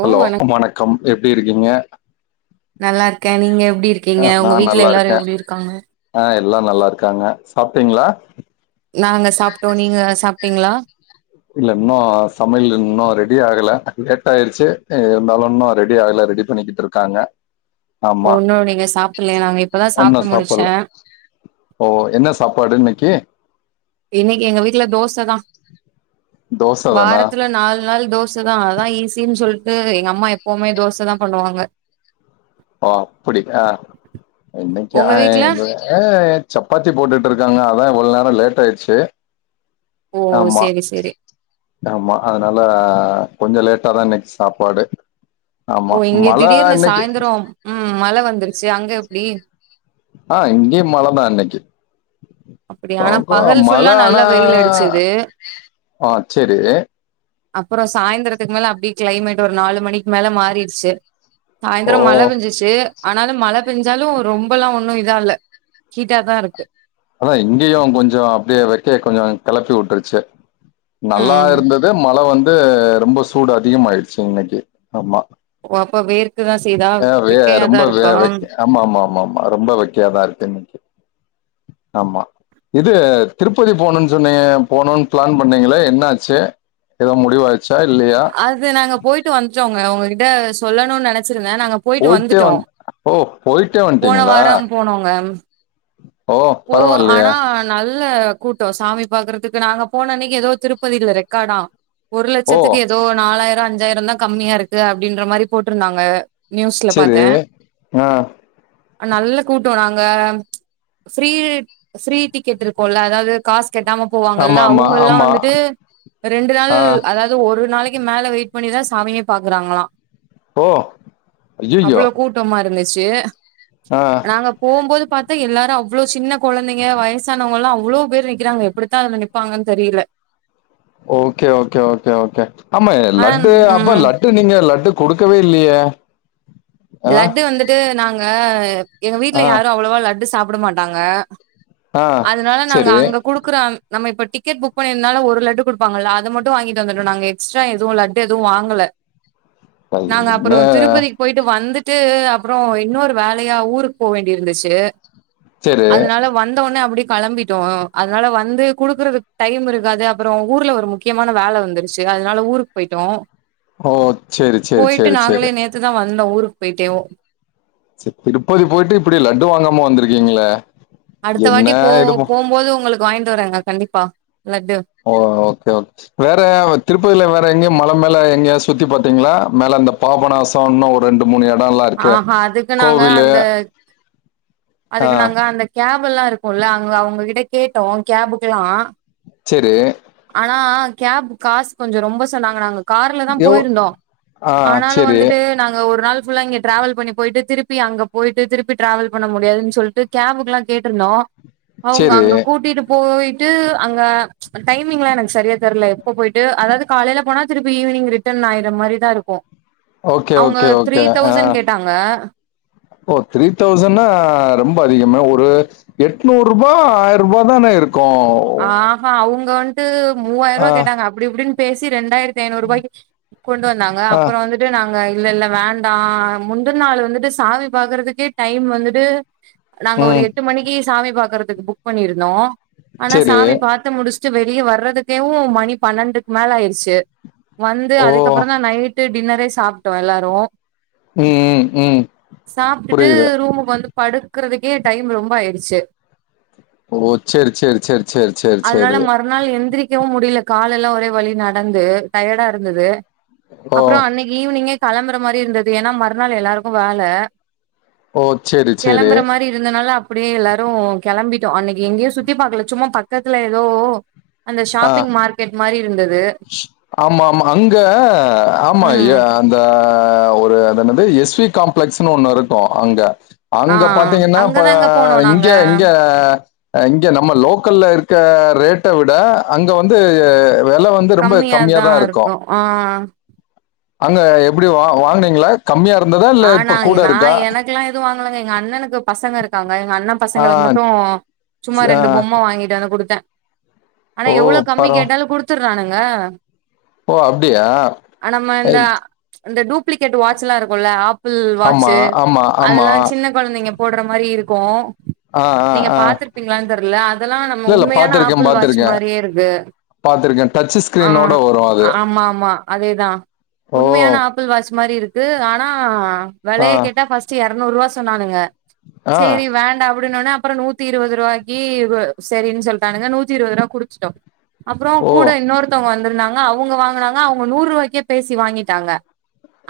ஓ hello வணக் வணக்கம் எப்டி இருக்கீங்க நல்லா இருக்கே நீங்க எப்டி இருக்கீங்க நா உங்க வீட்ல நல்லா எல்லாரு இருக்கே எப்டி இருக்காங்க ஆ எல்லா நல்லா இருக்காங்க சாப்ட்டீங்களா நாங்க சாப்ட்டோ நீங்க சாப்ட்டீங்களா இல்ல இன்னு சமையல் இன்னு ரெடி ஆகல லேட் ஆயிருச்சு இருந்தாலு இன்னு ரெடி ஆகல ரெடி பண்ணிக்கிட்டு இருக்காங்க ஒ ஆமா இன்னு நீங்க சாப்டலயா நாங்க இப்பதா இன்னு சாப்ட்டு முடிச்சே சாப்பல்ல ஓ என்ன சாப்பாடு இன்னைக்கு இன்னைக்கு எங்க வீட்ல தோசை தா தோச தானா வாரத்துல நாலு நாள் தோசை தா அதா ஈசினு சொல் எங்க அம்மா எப்பவுமே தோசை தா பண்ணுவாங்க ஓ அப்படி ஆ இன்னைக்கு உங்க ஆ வீட்ல ஏ சப்பாத்தி போட்டுட்ருக்காங்க அதா இவ்வளவு நேர லேட் ஆயிடுச்சு ஓ ஆமா சேரி சேரி ஆமா அ அதனால கொஞ்ச லேட்டா தா இன்னைக்கு சாப்பாடு ஆமா ஓ இங்க மழ திடீர்னு இன்னைக்கு சாயந்தரோ ம் மழை வந்துருச்சு அங்க எப்டி ஆ இங்கயு மழதா இன்னைக்கு அப்டியா ஆனா அப்பா பகல் மழ ஃபுல்லா நல்லா ஆனா வெயில் அடிச்சது ஆ செரீ அப்புற சாய்ந்திரத்துக்கு மேல அப்படியே கிளைமேட் ஒரு நாலு மணிக்கு மேல மாறிடுச்சு ஓ சாயந்திர மழ பெஞ்சிச்சு ஆனாலு மழ பெஞ்சாலு ரொம்பெல்லா ஒண்ணு இதால்ல ஹீட்டாாதா இருக்கு அதா இங்கியு கொஞ்ச அப்படியே வைக்க கொஞ்ச கெளப்பி விட்டுருச்சு நல்லா ம் இருந்தது மழ வந்து ரொம்ப சூடு அதிகமாயிடுச்சு இன்னைக்கி ஆமா பாப்பா வேற் ஆ வே ரொம்ப வே வெக் ஆமா ஆமா ஆமா ஆமா ரொம்ப வெக்கயாதா இருக்கு இன்னைக்கி ஆமா இது திருப்பதி போனுன் சொன்னீங் போனோன்னு ப்ளான் பண்ணீங்களே என்னாச்சு ஏதோ முடிவா அது நாங்க போயிட்டு வந்ட்டோங்க உங்ககிட்ட சொல்லணுன்னு நனைச்ச வச்சிருந்தே நாங்க போயிட்டு போயிட்டே வந்துட்டோ வந் ஓ போயிட்டே போன வந்ட்டீங்களா வாரம் போனோங்க ஓ ஆனா நல்ல கூட்ட சாமி பாக்குறதுக்கு நாங்க போனன்னிக்கு ஏதோ திருப்பதில ரெக்கார்டா ஒரு ஓ லட்சத்துக்கு ஏதோ நாலாயிர அஞ்சாயிர தா கம்மியாருக்கு அப்டின்ற மாரி போட்ருந்தாங்க நியூஸ்ல செரி பாத்தே ஆ நல்ல கூட்டோ நாங்க ஃப்ரீ ஃப்ரீ டிக்கெட் இருக்குல்ல அதாவது காஸ் கெட்டாம போவாங்கல்ல ஆமா ஆமா அவுங்கல்லா ஆமா வந்துட்டு ரெண்டு நாள் ஆ அதாது ஒரு நாளைக் கு மேல வெயிட் பண்ணிதா சாமியே பாக்குறாங்களா ஓ ஐயையோ அவ்வளோ கூட்டமா இருந்துச் சு ஆ நாங்க போம்போது பாத்த எல்லாரு அவ் இவ்ளோ சின்ன கொழந்தைங்க வயசானவங்கல்லா அவ்ளோ பேர் நிக்கிறாங்க எப்டித்தா அதுல நிப்பாங்கன்னு தெரில ஓகே ஓகே ஓகே ஓகே ஆமா ஆனா லட்டு அப்ப ம் லட்டு நீங்க லட்டு குடுக்கவே இல்லியே லட்டு வந்துட்டு நாங்க எங்க வீட்ல ஆ யாரு அவ்ளவா லட்டு சாப்ட மாட்டாங்க ஆ அதனால நாங்க சரி அங்க குடுக்குற நம்ம இப்ப டிக்கெட் புக் பண்ணிருந்தால ஒரு லட்டு குடுப்பாங்கல்லா அத மட்டு வாங்கிட்டு வந்துட்டோ நாங்க எக்ஸ்ட்ரா எது லட்டு எது வாங்கல நாங்க என்ன அப்புறோ திருப்பதிக்கு போயிட் வந்துட்டு அப்புறோ இன்னொரு வேலையா ஊருக்கு போ வேண்டி இருந்துச்சு சரி அதனால வந்தவோனே அப்படி களம்பிட்டோம் அதனால வந்து குடுக்குறதுக்கு டைம் இருக்காது அப்பற ஊர்ல ஒரு முக்கியமான வேல வந்துருச்சு அதனால ஊருக்கு போயிட்டோ ஓ சரி சரி போயிட்டு சரி சரி நாங்களே நேத்து தா வந் தோ ஊருக்கு போயிட்டேவ் திருப்பதி போயிட்டு இப்டி லட்டு வாங்காம வந்திருக்கீங்களே அடுத்த என்ன வாட்டி போ இது ப- போகும்போது உங்களுக்கு வாங்கிட்டு வரங்க கண்டிப்பா லட்டு. ஓ ஓகே கே வேற திருப்பதியில வேற எங்கயு மல மேல ங்க சுத்தி பாத்தீங்களா மேல இந்த பாபநாசம் இன்ன ஒரு ரெண்டு மூணு எடல்லா இருக்கே ஆஹா அதுக்கு நாங்க கோவில்லு அந்த அதுக்கு நாங்க அந்த கேபெல்லா இருக்கோல்ல அங்க அவங்ககிட்ட கேட்டோ கேபுக்குல்லா சேரி ஆனா கேப் காசு கொஞ்சம் ரொம்ப சொன்னாங்க நாங்க கார்ல தான் எவ் போயிருந்தோம் ஆ ஆனாலும் செரி வந்துட்டு நாங்க ஒரு நாள் ஃபுல்லா இங்க டிராவல் பண்ணி போயிட்டு திருப்பி அங்க போயிட்டு திருப்பி டிராவல் பண்ண முடியாதுன்னு சொல்ட்டு கேபுக்குல்லாம் கேட்ருந்தோம் அவுங்க செரி அங்க கூட்டிட்டு போயிட்டு அங்க ச் டைமிங்லாம் எனக்கு சரியா தெரில எப்ப போயிட்டு அதாது காலைல போனா திருப்பி ஈவினிங் ரிட்டன் ஆய்யிற மாரிதான் இருக்கும் ஓகே அவுங்க ஓகே த்ரீ ஓகே ஆ தௌசண்ட் கேட்டாங்க ஓ த்ரீ தௌசண்ணா ரொம்ப அதிகமே ஒரு எட்நூறுபா ஆய்ரூபா தானே இருக்கு ஆ ஹா அவுங்க வன்ட்டு மூவாயிரூபா ஆ கேட்டாங்க அப்டி இப்டின்னு பேசி ரெண்டாயிரத் த்தி ஐநூரூபாய்க்கு கொண்டு வந்தாங்க ஆ அப்பறம் வந்துட்டு நாங்க இல்ல இல்ல வேண்டாம் முந்துன நாள் வந்துட்டு சாமி பாக்குறதுக்கே டைம் வந்துட்டு நாங்க ஒரு ம் எட்டு மணிக்கு சாமி பாக்குறதுக்கு புக் பண்ணிருந்தோம் ஆனா செரி சாமி பாத்து முடிச்சு டிச்சி வெளியே வர்றதுக்கேவும் மணி பன்னெண்டுக்கு மேல ஆயிருச்சு வந்து ஓ அதுக்கப்புறம் தான் நைட் டின்னரே சாப்ட்டோம் எல்லாரும் ம் ம் ம் சாப்ட்டுட்டு புரியுது ரூமுக்கு வந்து படுக்குறதுக்கே டைம் ரொம்ப ஆயிடுச்சு ஓ சேரி சேரி சேரி சேரி சேரி சேரி நிக்கவும் முடியல கால் எல்லாம் ஒரே வழி நடந்து டயர்டா இருந்தது ஓ அப்புறம் அன்னைக்கு ஈவினிங்கே கிளம்புற மாதிரி இருந்தது ஏன்னா மறுநாள் எல்லாருக்கும் வேலை ஓ செரி செரி கிளம்புற மாதிரி இருந்தனால அப் அப்டியே எல்லாரும் கிளம்பிட்டோம் அன்னைக்கு எங்கேயும் சுத்தி பாக்கல சும்மா பக்கத்துல ஏதோ அந்த ஆ ஷாப்பிங் மார்க்கெட் மாரி இருந்தது ஆமா ஆமா அங்க ஆமா ம் அந்த ஆஹ் ஒரு அது என்னது எஸ் வி காம்ப்ளெக்ஸ்ன்னு ஒண்ணு இருக்கும் அங்க ஆ அங்க பாத்தீங்கன்னா அப்ப அங்கதாங்க போனோ நாங்க இங்க இங்க இங்க நம்ம லோக்கல்ல இருக்க ரேட்ட விட அங்க வந்து வெல வந்து ரொம்ப கம்மியா தா கம்மியாதான் இருக்கு இருக்கும் ஆஹ் அங்க எப்டி வா வாங்குனீங்களா கம்மியா இருந்ததா இல்ல ஆனா இப்ப கூட நா இருக்கா எனக்கு எல்லாம் எதுவும் வாங்கலங்க எங்க அண்ணனுக்கு பசங்க இருக்கு எங்க அண்ணா ஆ பசங்களுக்கு மட்டும் சும்மா சி- ஆ ரெண்டு பொம்ம வாங்கிட்டு வந்து குடுத்தேன் ஆனா ஓ எவ்ளோ கம்மி பரவா கேட்டாலும் குடுத்துடுறானுங்க ஓ அப்படியா இந்த இந்த டூப்ளிகேட் வாட்சி எல்லாம் இருக்கும் இல்ல ஆப்பிள் ஆமா வாட்சு ஆமா ஆமா அதெல்லாம் சின்ன குழந்தைங்க போடுற மாரி இருக்கும் ஆ ஆ நீங்க ஆ பாத்துருப்பீங்களான்னு தெரியல அதெல்லாம் நம்ம இல்ல இல்ல உண்மையான பாத்திருக்கே ஆப்பிள் வாட்ச் பாத்திருக்கே மாதிரியே இருக்கு பாத்திருக்கே டச் ஸ்கிரீனோட ஆஹ் வரு அது ஆமா ஆமா அதேதான் ஓ உண்மையான ஆப்பிள் வாட்சு மாதிரி இருக்கு க்கு ஆனா ஆ விலைய கேட்டா ஃபர்ஸ்ட் இறநூறு ரூபா சொன்னானுங்க ஆ சேரி வேண்டாம் அப்படின்னனே அப்புறம் நூத்தி இருபது ரூபாக்கி சரின்னு சொல்லிட்டானுங்க நூத்தி இருபது ரூபா குடுத்துட்டோம் அப்புறம் ஓ கூட இன்னொருத்தவங்க வந்திருந்தாங்க அவுங்க வாங்கினாங்க அவுங்க நூறு ரூபாய்க்கே பேசி வாங்கிட்டாங்க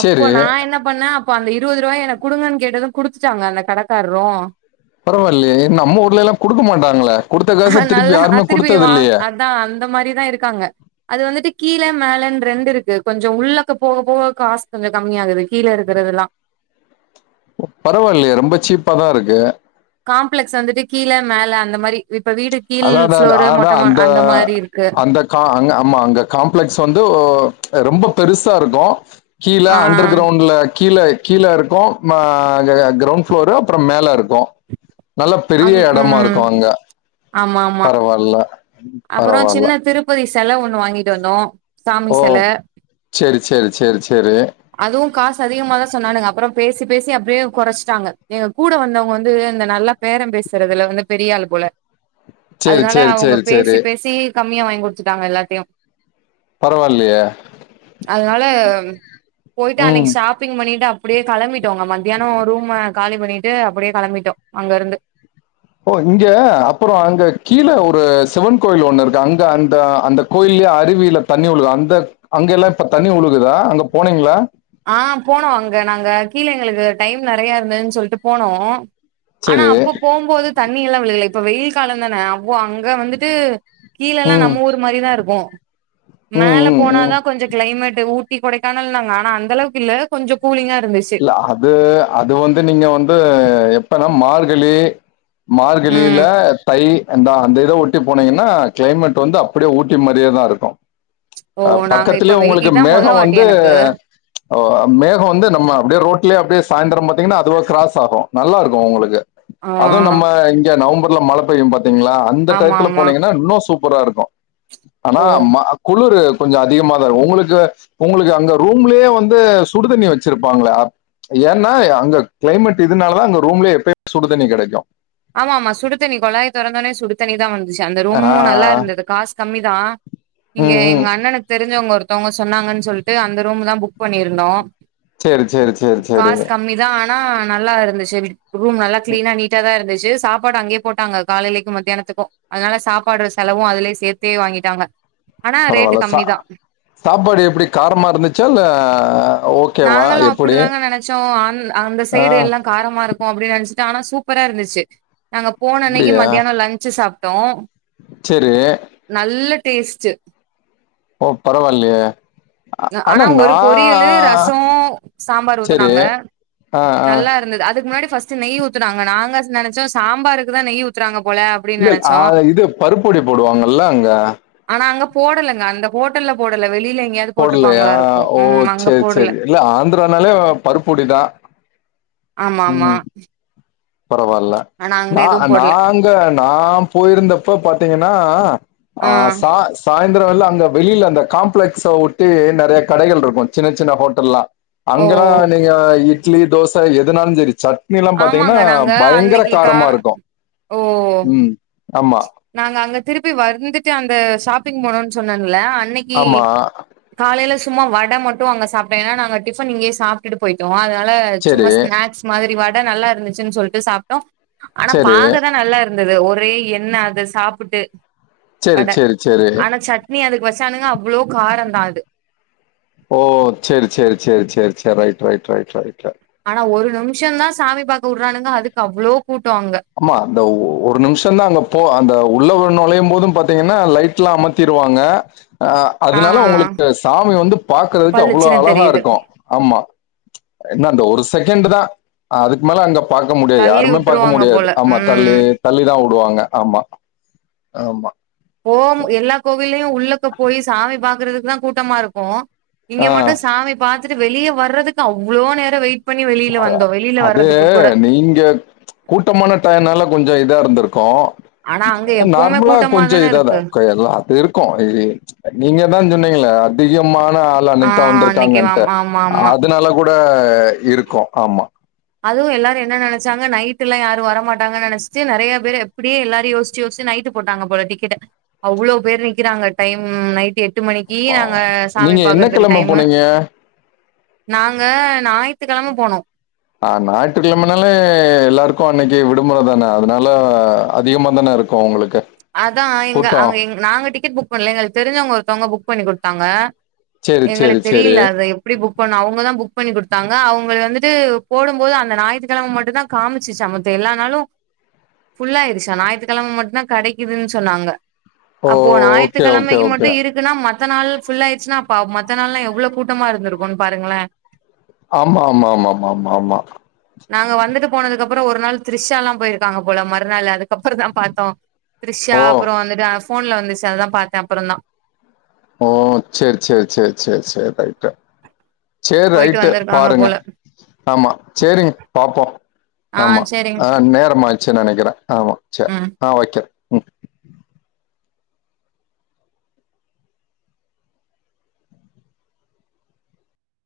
அப்போ சேரி நா என்ன நா அப்ப அந்த இருபது ரூபாய எனக்கு குடுங்கன்னு கேட்டதும் குடுத்துட்டாங்க அந்த கடக்காரரும் பரவாயில்லையே நம்ம ஊர்ல எல்லாம் குடுக்க மாட்டாங்களே குடுத்த அ காச திருப்பி நல்லா யாருமே திருப்பிய குடுத்தது வாங் இல்லையே அதான் அந்த மாதிரிதான் இருக்காங்க அது வந்துட்டு கீழ மேலன்னு ரெண்டு இருக்கு கொஞ்சம் உள்ளக்க போக போக காஸ் கொஞ்சம் கம்மி ஆகுது கீழ இருக்கிறது எல்லாம் பரவாயில்லையே ரொம்ப சீப்பாதான் இருக்கு காம்ப்ளெக்ஸ் வந்துட்டு கீழ மேல அந்த மாதிரி அதான் அதான் அதான் அதான் அந்த மாரி இருக்கு அந்த கா அ ஆமா அங்க காம்ப்ளெக்ஸ் வந்து ஓ ரொம்ப பெருசா இருக்கும் கீழ ஆ அண்டர் கிரவுண்ட்ல கீழே கீழே இருக்கு மா க கிரௌண்ட் ப்ளோரு அப்புறோ மேல இருக்கு நல்லா பெரிய அங் எடமா இருக்கு ம் அங்க பரவால்ல அப்புறோ பரவால்ல சின்ன திருப்பதி செல ஒண்ணு வாங்கிட்டு வந்தோ சாமி ஓ செல சேரி சேரி சேரி சேரி அதுவு காசு அதிகமாதா சொன்னானுக அப்புறோ பேசிப் பேசி அப்டியே கொறைச்சிட்டாங்க எங்க கூட வந்தவங்க வந்து இந்த நல்லா பேரம் பேசுறதுல வந்து பெரிய அள்ளுப்போல செரி செரி செரி பேசிப் பேசி கம்மியா வாங்கி குடுத்துட்டாங்க எல்லாத்தையு பரவாயில்லையே அதனால போயிட்டு ம் அன்னைக்கு ஷாப்பிங் பண்ணிட்டு அப் அப்டியே கெளம்பிட்டோ அங்க மத்தியானோ ரூம்ம காலி பண்ணிட்டு அப்டியே கெளம்பிட்டோ அங்க இருந்து ஓ இங்க அப்புறோ அங்க கீழே ஒரு சிவன் கோயில் ஒண்ணு இருக்கு அங்க அந்த அந்த கோயில் லே அருவியில தண்ணி உழுகு அந்த அங்கெல்லா இப்ப தண்ணி உழுகுதா அங்க போனீங்களா ஆ போனோ அங்க நாங்க கீழே எங்களுக்கு டைம் நெறைய இருந்தன்னு சொல்ட்டு போனோ ஆனா சேரி அப்ப போம்போது தண்ணி எல்லா விழுகல இப்ப வெயில் கால தானே அப்ப அங்க வந்துட்டு கீழல்லா ம் நம்ம ஊர் மாறி தா இருக்கு ம் மேல ம் ம் போனாதா கொஞ்சோ கிளைமேட் ஊட் ட்டி கொடைக்கானல்னாங்க ஆனா அந்த அளவுக்கு இல்ல கொஞ்சோ கூலிங்கா இருந்துச்சு இல்ல அது அது வந்து நீங்க வந்து எப்பனா மார்கழி மார்கழில ம் தை அந்த அந்த இத ஒட்டி போனீங்கன்னா க்ளைமேட் வந்து அப்டே ஊட்டி மாறியே க்தா இருக்கு ஓ அ நாங்க இப்ப பக்கத்துலே வெய் உங்களுக்கு இதா மொத மேகோ வாட்டி வந்து எனக்கு அ மேகோ வந்து நம்ம அப்படியே ரோட்லயே அப்டே சாயந்தரோ பாத்தீங்கன்னா அதுவா க்ராஸ் ஆகு நல்லா இருக்கு உங்களுக்கு ஆ அதுவு நம்ம இங்க நவம்பர்ல மழ பெய்யு பாத்திங்களா அந்த ஆமா டயத்துல ஆமா போனீங்கன்னா இன்னு சூப் ப்பரா இருக்கு ஆனா ஓ ம குளுரு கொஞ்சோ அதிகமாக தா இரு உங்களுக்கு உங்களுக்கு அங்க ரூம்லேயே வந்து சுடுதண்ணி வச்சிருப்ப பாங்களே ஏன்னா அங்க கிளைமேட் இதுனால தா அங்க ரூம்லயே எப்பயு சுடுதண்ணி கெடைக்கு ஆமா ஆமா சுடுதண்ணி கொழாய தொறந்தோனே சுடுதண்ணி தா வந்து ச்சி அந்த ரூமு நல்லா ஆஹ் இருந்தது காசு கம்மி தா இங்க உம் எங்க உம் அண்ணனுக்கு தெரிஞ்சவங்க ஒரு த்தவங்க சொன்னாங்கன்னு சொல்லிட்டு அந்த ரூம் தா புக் பண்ணிருந்தோ சேரி சேரி சேரி சேரி நா நல்லா இருந்துச்சு ரூம் நல்லா கிளீனா நீட்டா தா இருந்துச் ச்சு சாப்பாடு அங்கேயே போட்டாங்க காலைலிக்கு மத்தியானத்துக்கு அதனால சாப்பாடு ஒரு செலவு அதுலயே சேத்தே வாங்கிட்டாங்க ஆனா ரேட்டு பரவால்ல சா கம்மி தா சாப்பாடு எப்டி காரமா இருந்துச்சா இல்ல ஓ நாங்களு அப்புடி தாங்க நெனச்சோ அ அந்த ஆ சைடு எல்லா காரமா இருக்கு அப்டின்னு நென் ஆனா சூப்பரா இருந்துச்சு நாங்க போன அன்னைக்கு மத்தியானோ லஞ்ச் சாப்ட்டோ சேரி நல்ல டேஸ்ட் ஓ பரவால்லயே அ ஆனா நா சோ சாம்பார் செரி ஊத்தனாங்க ஆ ஆ நல்லா இருந்தது அதுக்கு முன்னாடி ஃபஸ் நெய் ஊத்துனாங்க நாங்க நெனச்சோ சாம்பாருக்குதா நெய் ஊத்துறாங்க போல அப்டின்னு இல்ல இல்ல, ஆ நெனச்சோ இது பருப்பொடி போடுவாங்கல்ல அங்க ஆனா அங்க போடலங்க அந்த ஹோட்டல்ல போடல வெளில எங்கேயாவது போடலையா போட்டுருப்பாங்களா இருக்கு ஓ ம் அங்க செரி போடல செரி இல்ல ஆந்திரானாலே பருப்பொடிதா ஆமா ஆமா பரவால்ல ஆனா அங்க நா எதுவு போடல நாங்க நா போயிருந்தப்ப பாத்தீங்கன்னா ஆ சா ச ந்தர வேல அங்க வெளில அந்த காம்ப்ளெக்ஸ் ஒட்டி நெறய கடைகள் இருக்கு சின்ன சின்ன ஹோட்டல்லா ஓ அங்கெல்லா நீங்க இட்லி தோச எதுனாலு சேரி சட்னி எல்லா பாத்தீங்கன்னா ஆமாங்க னா நாங்க பயங்கர அன்னைக்கு கா காரமா இருக்கு ஓ ம் ஆமா நாங்க அங்க திருப்பி வருந்துட்டு அந்த ஷாப்பிங் போனோன் சொன்ன ல அன்னக்கி ஆமா காலைல சும்மா வட மட் டு அங்க சாப்ட்ட ஏனா நாங்க டிஃபன் இங்கயே சாப்ட்டுட்டு போயிட்டோ அதனால செரி சும்மா ஸ்நாக்ஸ் மாரி வ நல்லா இருந்துச்சுன்னு சொல்ட்டு சாப்ட்டோ ஆனா செரி பாக்கதா நல்லா இருந்தது ஒரே எண் ண்ண அத சாப்ட்டு செரி வட செரி செரி ஆனா சட்னி அதுக்கு சன்னா அவ்ளோ காரந்தா அது ஓ சேரி சேரி சேரி சேரி சேரி ரைட் ரைட் ரைட் ரைட் ஆனா ஒரு நிம்ஷோந்தா சாமி பாக்க வுடுறானுங்க அதுக்கு அவ்ளோ கூட்டோ அங்க ஆமா அந்த ஒரு நிம்ஷொந்தா அங்க போ அந்த உள்ள ஒரு நொலயும்போது பாத்தீங்கன்னா லைட்லா அமத்திடுவாங்க அ ஆ அதனால உங்களுக்கு சாமி வந்து பாக்கறதுக்கு அவ்ளோ பளிச்சுன்னு அழகா தெரியுது இருக்கு ஆமா என்ன அந்த ஒரு செகண்ட்டுதா அதுக்கு மேல அங்க பாக்க முடியாது தள்ளி யாருமே பாக்க வுட்டுருவாங்க முடியாது போல ஆமா தள்ளி ம் தள்ளிதா வுடுவாங்க ஆமா ஆமா போம் எல்லா கோவில்லயு உள்ளக்கு போய் சாமி பாக்கறதுக்குதா கூட்டமா இருக்கு இங்க ஆ மட்டு சாமி பாத்துட்டு வெளிய வர்றதுக்கு அவ்ளோ நேரோ வெயி அது நீங்க கூட்டமான டயோனால கொஞ்சோ இதா இருந்திருக்கோ ஆனா அங்க எப்பவுமே நார்மலா கூட்டமா கொஞ்சோ தான இதாதா இருக்கு கொ எல்லா அது இருக்கு இ நீங்க தா சொன்னீங்களே அதிகமான ஆள் ஆ அன்னைக்குத்தான் அன்னைக்கு வந்திருக்காங்கன்ட்டு ஆமா ஆமா ஆமா அதனால கூட எ இருக்கு ஆமா அதுவு எல்லாரு என்ன நெனச்சாங்க நைட்யெல்லா யாரு வரமாட்டங்கன்னு நெனச்சுட்டு நெறயா பேர் எப்டியே எல்லாரு யோசிச்சி யோசிச்சி நைட் இது போட்டாங்க போல டிக்கெட் அவ்ளோ பேர் நிக்கிறாங்க டைம் நைட் எ ட்டு மணிக்கு நாங்க சாமி நீங்க என்ன பாக்கறதுக்கு கிழமை டைமு போனீங்க நாங்க ஞாயி்த்துக்கிழம போனோ அ ஞாயிற்றுக்கிழமைனாலே எல்லாருக்கு அன்னைக்கு விடுமுறைதானே அதனால அதிகமாதானே இருக்கு உங்களுக்கு அதா எங்க கூட்டம் அங்க நாங்க டிக்கெட் புக் பண்ணல எங்களுக்கு தெரிஞ்சவங்க ஒருத்தவங்க புக் பண்ணி குடுத்தாங்க சரி சரி எங்களுக்கு சரி தெரில அத எப்டி புக் பண்ணு அவுங்கதா புக் ட் பண்ணி குடுத்தாங்க அவுங்க வந்துட்டு போடும்போது அந்த ஞாயித்துக்கிழம மட்டுந்தா காமிச்சுச்சா மத்த எல்லனாலு ஃபுல்லா ஆயிருச்சா ஞாயித்துக்கிழம மட்டுந்தா கடை க்குது சொன்னாங்க ஓ அப்போ ஓகே ஓகே ஞாயித்துக்கிழமைக்கு ஓகே மட்டு இருக்குனா ம மத்த நாள் ஃபுல் ஆயிருச்சுனா அப்போ மத்த நாள்ல்லா எவ்ளோ கூட்டமா இருந்திருக்குன்னு பாருங்களேன் ஆமா மா மா மா மா மா நாங்க வந்துட்டு போனதுக்கப்பறோ ஒரு நாள் திரிஷா எல்லா போயிருக்காங்க போல மறுநாள் அதுக்கப்பறந்தா பாத்தோ த்ரிஷா ஓ அப்றோ வந்துட்டு ஃபோன்ல வந்துச்சு அதா பாத்தேன் அப்பறந்தா ஓ சேரி சேரி சேரி சேரி சேரி ரைட்டு சேர் போயிட்டு ரைட்டு வந்திருக்காங்க பாருங்க போல ஆமா சேரிங்க பாப்போ ஆ ஆமா சேரிங்க ஆ நேரமா ஆயிருச்சுனு நெனைக்கிறே ஆமா சேரி ம் ஆ வெக் ம்